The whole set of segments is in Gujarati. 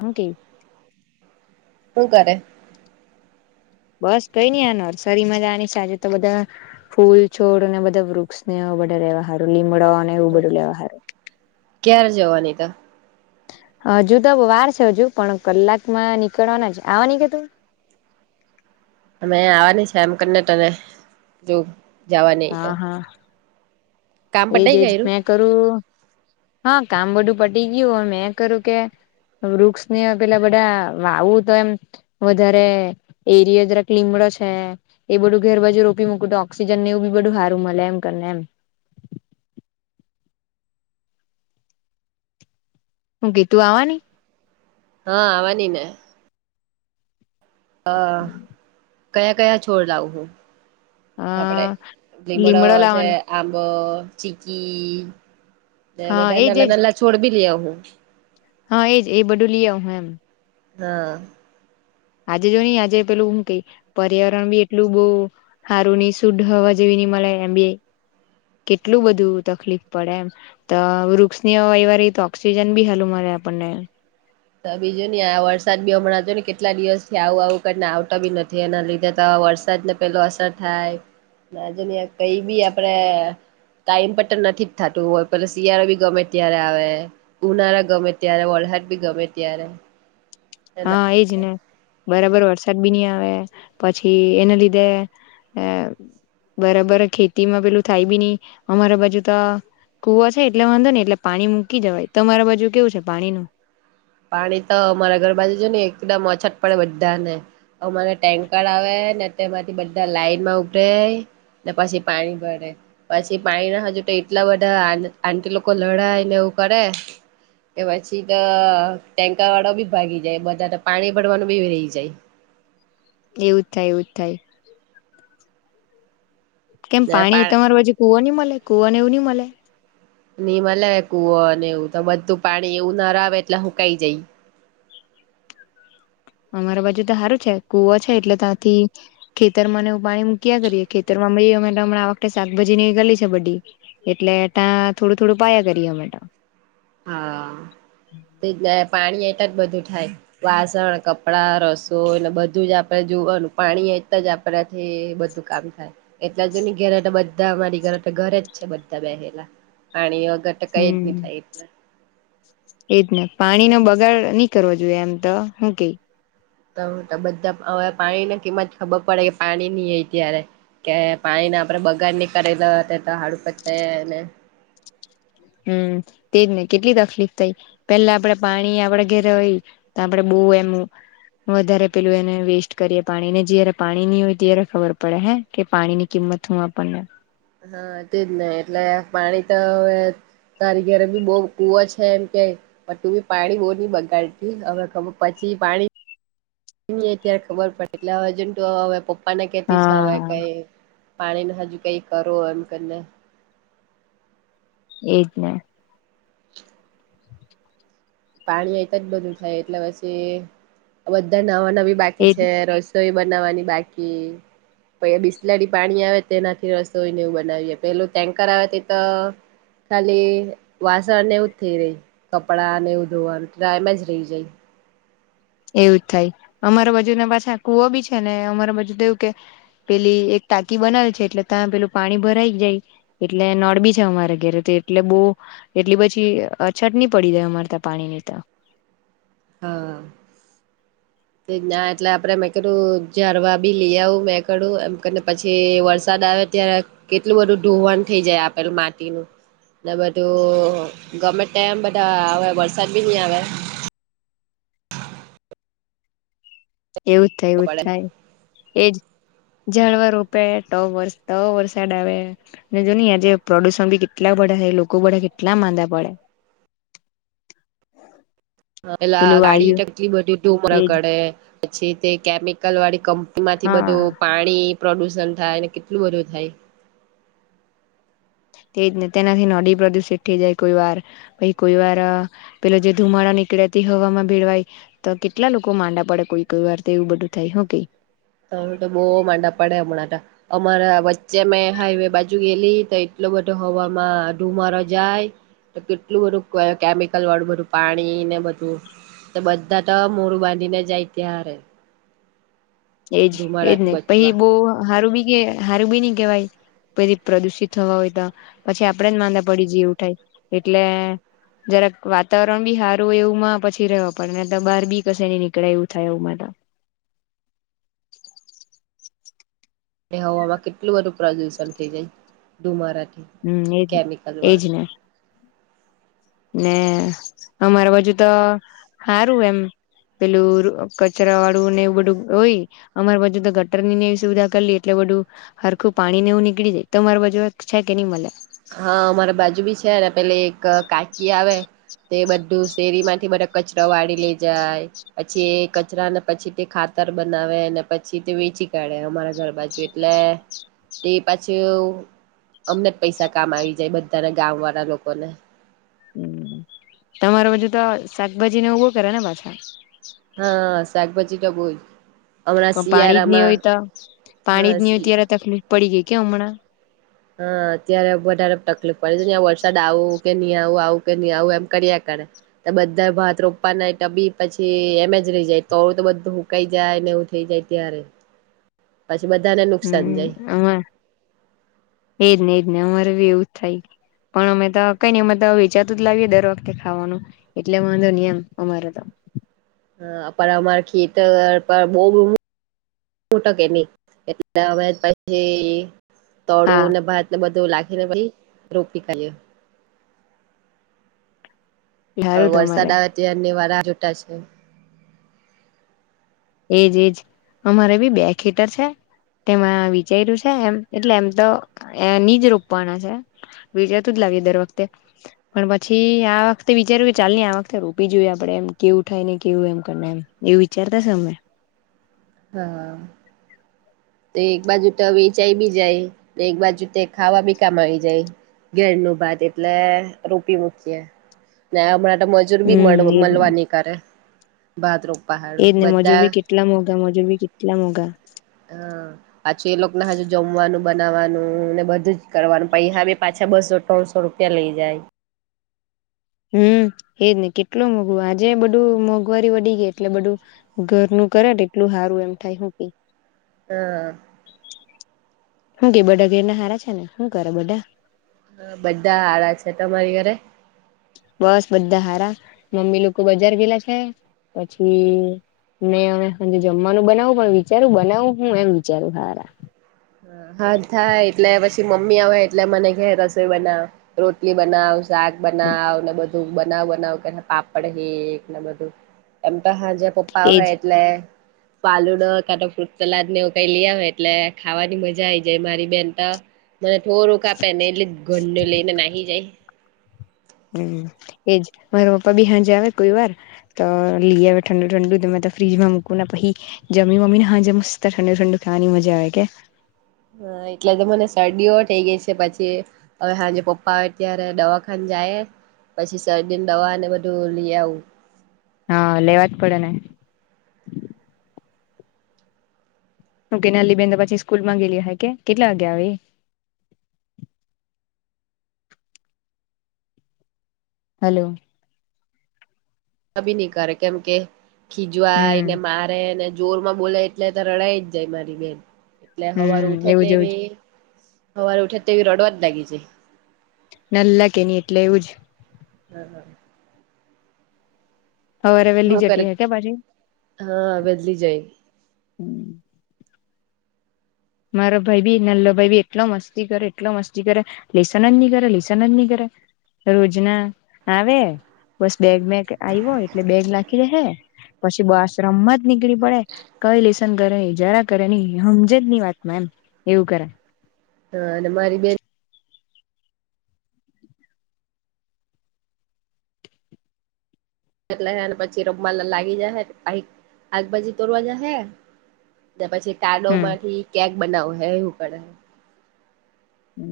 હું કે? હું કરે? બસ કઈ નઈ આ નર્સરીમાં જવાની છે આજે તો બધા ફૂલ છોડ અને બધા વૃક્ષને એ બધા લેવા હારું, લીમડોને એવું બધું લેવા હારું ક્યારે જવાની તો? હજુ તો વાર છે હજુ પણ કલાકમાં નીકળવાના છે આવાની કે તું. અમે આવવાની છે એમ કરીને તને જો જવા ન તો. કામ પતાઈ એજજ ગયું મેં કરું. હા કામ બધું પટી ગયું મે કર્યું કે. વૃક્ષને પેલા બધા વાવું તો એમ વધારે એરય તક લીમ. એ બધું ઘેર બાજુ રોપી મૂકું તો ઓક્સિજન નેવું. બધું સારું મળે એમ કરીને એમ. હું ગીતુ આવાની. હા આવવાની ને. હ કયા કયા છોડ લઉં હું. અ આપડે લીમડો છે આંબો ચીકી. એ હા બધા એજ નાલા એજ નાલા છોડ બી લ હું. હા એજ એ બધું લઈ આવ હ એમ. હા. આજે જો નઈ આજે પેલું હું કઈ પર્યાવરણ બી એટલું બહ સારું શુદ્ધ હવા જેવી. નિ મળળ એમ બી. કેટલું બધું તકલીફ પડે એમ તો વૃક્ષની વહીવા ર ઓક્સિજન બી હાલું મળે. આપને. બીજું ને આ વરસાદ બે હમણા હતો ને કેટલા દિવસ થી આવું આવું કરીને આવતા બી નથી એના લીધે તો. વરસાદને પેલો અસર થાયજુ કઈ બી આપડે. ટાઈમ પર તો નથી જ થતું હોય પણ શિયાળો બી ગમે ત્યારે આવે ઉનાળા ગમે ત્યારે વળ. ર બી ગમે ત્યારે. હા એજને બરાબર વરષ. ચટબીની આવે પછી એને લીધે આ. બરાબર ખેતીમાં પેલું થાય બી નહીં અમારા બાજુ તો. કુવા છે એટલે વાંધો નને એટલે પાણી મૂકી જવાય તમારા બાજુ કેવું છે પાણી ન. પાણી તો અમારા ઘર બાાજુ જો ને એકદમ અછત પડે બધા ને. અમારો ટેન્કર આવે ને તેમાંથી બધા લાઈન માં ઉપડ. ને પછી પાણી ભરે પછી પાણી ના હજુ તો એટલા બધા આ કે લોકો લડાય ને એ. ું કરે એ પછી તો. ટેન્કર વાળો બી ભાગી જાય બધા તો પાણી ભરવાનું બી રહી જાય. એવું થાય એવું થાય. કેમ ને પા પાણી તમારું હજુ કુવા નં મળે કુવાને એવું નહી મળે. નિનીમ લયકું હો અને એવું તો બધું પાણી એવું ના આવે એટલે હુંકાઈ જાય. હ. અમારા બાજુ તો સારું છે કુવો છે એટલે ત્યાંથી ખેતર ને પાણી મૂક્યા કરીએ ખેતરમાં અ. હમણા આ વખતે શાકભાજી ગલી છે બધી એટલે ત્યાં થોડું થોડું પાયા કરીએ મેમે. હા તે. પાણી એટલા જ બધું થાય વાસણ કપડા રસો એને બધું જ આપણેે જોવાનું પાણી. એટ જ આપણાથી બધું કામ થાય એટલા જ ની ઘરે બધા અરી ઘરે ઘરે જ છે બધા. બેલા પાણી વગર તો કઈ જ નહી હમ થાય એટલે. એજ ને પાણીનોો બગાડ નહી કરવાો જોઈએ એમ તો હું કેઈ. તો તો બધા હવે પાણીની કિંમત ખબર પડે કે પાણી નહી હય ત્યારે. કે પાણી ના આપણેે બગાર ની કરેલા તો હાડુપતે. હમ તેજ નઈ કેટલી તકલીફ થઈ પેલા આપડે પાણી આપડે ઘેરે હોય તો આપડે. ઓ એમું. વધારે પેલું એને વેસ્ટ કરીએે પાણી ને જયારે પાણી નની હોય ત્યારે ખબર પડે હે કે પાણી ની કિંમત. મમાં પણ નને. હા તેજ નહી એટલે પાણી તો હવે. તારી ઘેરે બી બહ કુવ છે, એમ કે બ તું બી પાણી બહુ નહી બગાડતી હવે ખબર પડી પાણી. એની અત્યારે ખબર પડે એટલે હવે જંતુ હવે પપ્પા ને કેતી છે હવે હા કઈ પાણી ન હજુ કઈ કરો એમ કરીને. એજ ને. પાણી એતા જ બધું થાય એટલે પછી બધા નવા નવી બાકી એજ છે રસ તોય બનાવાની બાકી. પછી બિસ્લાડી પાણી આવે તેનાથી રસોઈને એવું બનાવીએે પેલું ટેન્કર આવે તે તો ખાલી વાસણને એવુંજ થઈ, રહી કપડાંને એવું ધોવાનું આમેજ રહી જાય. એવું જ થાય, અમારા બાજુ ને પાછા કુવો બી છે ને અમારી બાજુ તોવું કે પેલી એક તાકી બનાવે છે એટલે ત્યાં પેલું પાણી ભરાઈ જાય, એટલે નડ બી છે અમારે ઘેરે તો એટલે બહુ એટલી પછી અછત ની પડી જાય અમાર તા પાણી ની તો. હા. ના એટલે આપડે મેં કીધું ઝારવા બી લઈ આવું મેં કું એમને પછી વરસાદ આવે ત્યારે કેટલું બધું ધોવાણ થઈ જાય આપેલું માટીનું બધું ગમે ટેમ બધા આવે વરસાદ બી ની આવે. એવું થાય એવું થાય એજ હ જાળવા રોપે તો વ વરસાદ આવે અને જોની આજે પ્રદુષણ બી કેટલા બધા લોકો બળા કેટલા માંદા પડે. [inaudible] પેલા પેલું ગાડી આયુ ટકલી બધી તું ઉમરા એજ કડે પછી તે કેમિકલ વાળી કંપ માંથી હા બધું પાણી પ્રદુષણ થાય કેટલું બધું થાય. તે તેનાથી નડી પ્રદુષિત થઈ જાય કોઈ વાર પછી કોઈ વાર પેલો જે ધુમાડા નીકળેતી હવામાં ભીળવાય તો કેટલા લોકો માંડા પડે કોઈ કોઈ વાર એવું બધું થાય હું કેય? હ તો બહુ માંડા પડે હમણાં અમારા, વચ્ચે મેં હાઈવે બાજુ ગેલી એટ એટલો બધો હવામાં ધુમારો જાય તો કેટલું બધું કેમિકલ વાળું બધું પાણી ને બધું તો બધા તો મોરું બાંધીને જાય ત્યારે એજ એજ ધુમાડાથી નહી પછી બચવા બહ હારું બી કે હારું બી નઈ કેવાય પે પ્રદુષિત થવા હોય તો પછી આપડે જ માંદા પડી જવું થાય એટલે જરાક વાતાવરણ બી સારું એવુંમાં પછી રહ્યો પડે ને બહાર બી કશે ની નીકળે એવું થાય એવુંમાં તો. [inaudible] એ હવામાં કેટલું બધું પ્રદુષણ થઈ જાય, ધુમારા હમ્મ એજ એજ ને. ને અમારા બાજુ તો હારું એમ. પેલું કચરા વાળું ને એવું બધું હોય અમાર બાજુ તો ગટર ની ને એવી સુવિધા કરલી એટલે બું હરખું પાણી ને એવું નીકળી જાય, તો તમારી બાજુ એક છે કે નહી મળે? હા અમારા બાજુ બી છે ને પેલે એક કાકી આવે. તે બધું શેરી માંથી બને કચરો વાળી લે જાય પછી એ કચરાને પછી તે ખા તર બનાવે અને પછી તે વેચી કાઢે અમારા ઘર બાજુ એટલે. તે પાછું અમને પૈસા કામ આવી જાય બધાના ગામ વાળા લોકોને. તમાર બાજુ તો શાકભાજી ને ઉભો કરે ને પાછા. હા શાકભાજી તો બહુ જ. હમણાં પણ પાણી જ ની શિયાળામાં હોય તો પાણી હા જ નહી હોય શી ત્યારે તકલીફ પડી ગઈ કે હમણાં. હા અત્યારે વધારે તકલીફ પડે છે, વરસાદ આવું કે નહી આવું આવું કે નઈ આવું એમ કર બધા ભાત રોપવાના ટબી પછી એમે જ રહી જાય તોડું તો બધું હુકાઈ જાય એવું થઇ જાય ત્યારે. પછી બધાને નુકસાન હમ જાય અમા એજ ને એજ ને અમારે બી એવું થાય પણ અમે તો કઈ નઈ અમે તો વિચાતું જ લાવીએ દર વખતે ખાવાનું એટલે વાંધો ન એમ અમારે તો. હ પણ અમારા ખેત પર બહ ુંટકે નહી એટલે હવે પછી. તળું હા ને ભાત ને બધું લખીને પછી રોપી ખાઈએ. હવે સારું તમારે વરસાદ આવે તાર વાર છૂટા છે. એજ એજ અમારે બી બે ખેટર છે. તેમાં વિજય્યું છે એમ એટલે એમ તો જ રોપવાના છે વિજેતું દર વખતે પણ પછી આ વખતે વિચાર્યું ચાલ આ વખતે રોપ જોએ આપડે એમ કેવું થાય. કેવું એમ કરી એમ એવું વિચારતાશે અમે. [inaudible] તે એક બાજુ તો વેચાઈ બી જાય એક બાજુ તે ખાવા બી કામ આવી જાય. ઘેર ન ભાત એટલે રૂપી મૂકીએ હમણાં મજૂર બી હમ એજ મળવાની કરે બાદરૂમ એજ ને મજૂર ભી કેટલા મોઘા મજૂર ભી કેટલા મોઘા હ પાછું એ લોકોને હજુ જમવાનું બનાવવાનું ને બધું જ કરવાનું પૈ હ પાછ બસો ત્રણસો રૂપિયા લઈ જાય. હમ એજ નહી કેટલું મોંઘવું આજે બધું મોંઘવારી વડીી ગઈ એટલે બધું ઘરનું કર્યા એટલું સારું એમ થાય હું પ [inaudible] હું કે બડાા ઘેરના હારા છે ને શું કર બધા હા બધા હડા છે તમારી ઘરે. બસ બધા સારા મમ્મી લોકો બજાર ગયેલા છે પછી. મે જમવાનું બનાવું પણ વિચારું બનાવું હું એમ વિચારું હારા. હા થાય એટલે પછી મમ્મી આવે એટલે મને કે રસોઈ બનાવ રોટલી બનાવ. શાક બનાવ ને બધું. બનાવ બનાવ પાપડ હેને બધું એમ તો હા પપ્પા એજ હોય એટલે ફાલૂદો કાતો ફૂટ સલાદ ને એવુ કઈ લયા હોય એટલે ખાવાની મજા આઈ જાય મારી બેન તો મને થોડુંક આપે ને એટલે ઘરને લઈને નાહી જાય હમ એજ. મારા પપ્પા બી હાજે આવે કોઈ વાર તો લઈ આવે ઠંડુ ઠંડુ ફ્રીજમાં મૂકું પછી જમી ને હાંજે મસ્ત સસ્તા ઠંડુ ઠંડુ ખાવાની મજા આવે કે હા એટલે તો મને શરદીઓ થઇ ગઈ છે પછી હવે હાંજે પપ્પા આવેત્યારે દવાખાને જાય પછી શરદીને દવાને બધું લઈ આવું. હા લેવા જ પડે ને! કે નાલી બેન પછી સ્કૂલ માં ગેલી હ કે કેટલા વાગે આવે એ? હલો કી નહી કરે કેમ કે ખીજવાય હમ એને મારેને જોર માં બોલે એટલે તો રડાઈ જ જાય મારી બેન એટલે હવાર હમ ઉઠે એવું જ એવું જ તેવી સવારે ઉઠે તેવી રડવા જ લાગી જાય. નલ્લા કે એની એટલે એવું જ. હમ હમ હવેરે વેલી હું કરે જટી હ કે પછી? હા બદલી જાય મારો ભાઈ ભી નલ્લો ભાઈ ભી એટલો મસ્તી કરે એટલો મસ્તી કરે લેસનજની કરે લેસનજની કરે! રોજના આવે બસ બેગ મેગ આવ્યો એટલે બેગ નાખી દેહે પછી બ આશ્રમમાં જ નીકળી પડે કઈ લેસન કરે ન જરા કરે નહી સમજે જ ની વાત મેમ એવું કરે હ અને મા બેન [unintelligible] અને પછી રમવામા લાગી જાય હ [unintelligible] આગભાજી તોરવા જ હે પછી ટાડો હમ માંથી કેક બનાવો હે એવું કરે. હ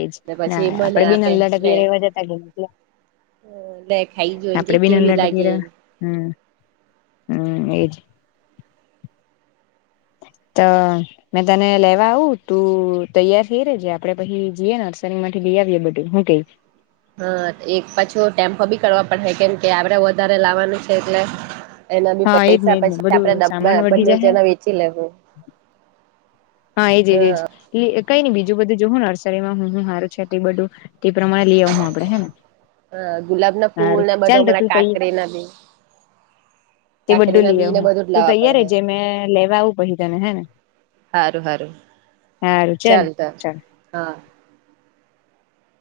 એજ. ને ના પછી મને આપડે બિ આપે નલ્લા હતા, લે ત્યારે એવા જ હતા લે ખાઈ જોઈ કે અપડી બી કેવી નલ્લા હતા, લાગે એમ ત્યારે હમ હમ, એજ તો મેં, તને લેવા આવું તું તૈયાર થઈ, રેજ આપડે પછી જઈએ નર્સરી માંથી બધું, હં કે? હા, એક પાછું ટેમ્પો બી કરવા પડ કેમ કે આપડે વધારે લાવવાનું છે, એટલે એના બી હા એજ ને પૈસા એજ ને પછી, બધું સામાન આપડેા વધી બને જાય જના વેચી લેવુ. હા, એજ એજ. કઈ નઈ બીજું બધું જોુ હું નર્સરીમાં હુ હુ હારુ છ, એટલી બધું તે પ્રમાણે લઈ, આવ હું આપડે હે ને હ ગુલાબના ફૂલ, સારું ને બધો ચાલ તો હમણાં તું તૈ કાકડી ના બી તે કાકરી બધું ના લઈએ બી ને હુ, બધું જ તુ લાવવા પડે તૈયાર હે જે મેં લેવા આવું પછી તને હેને? સારુ સારુ ચાલ, ચાલ હા.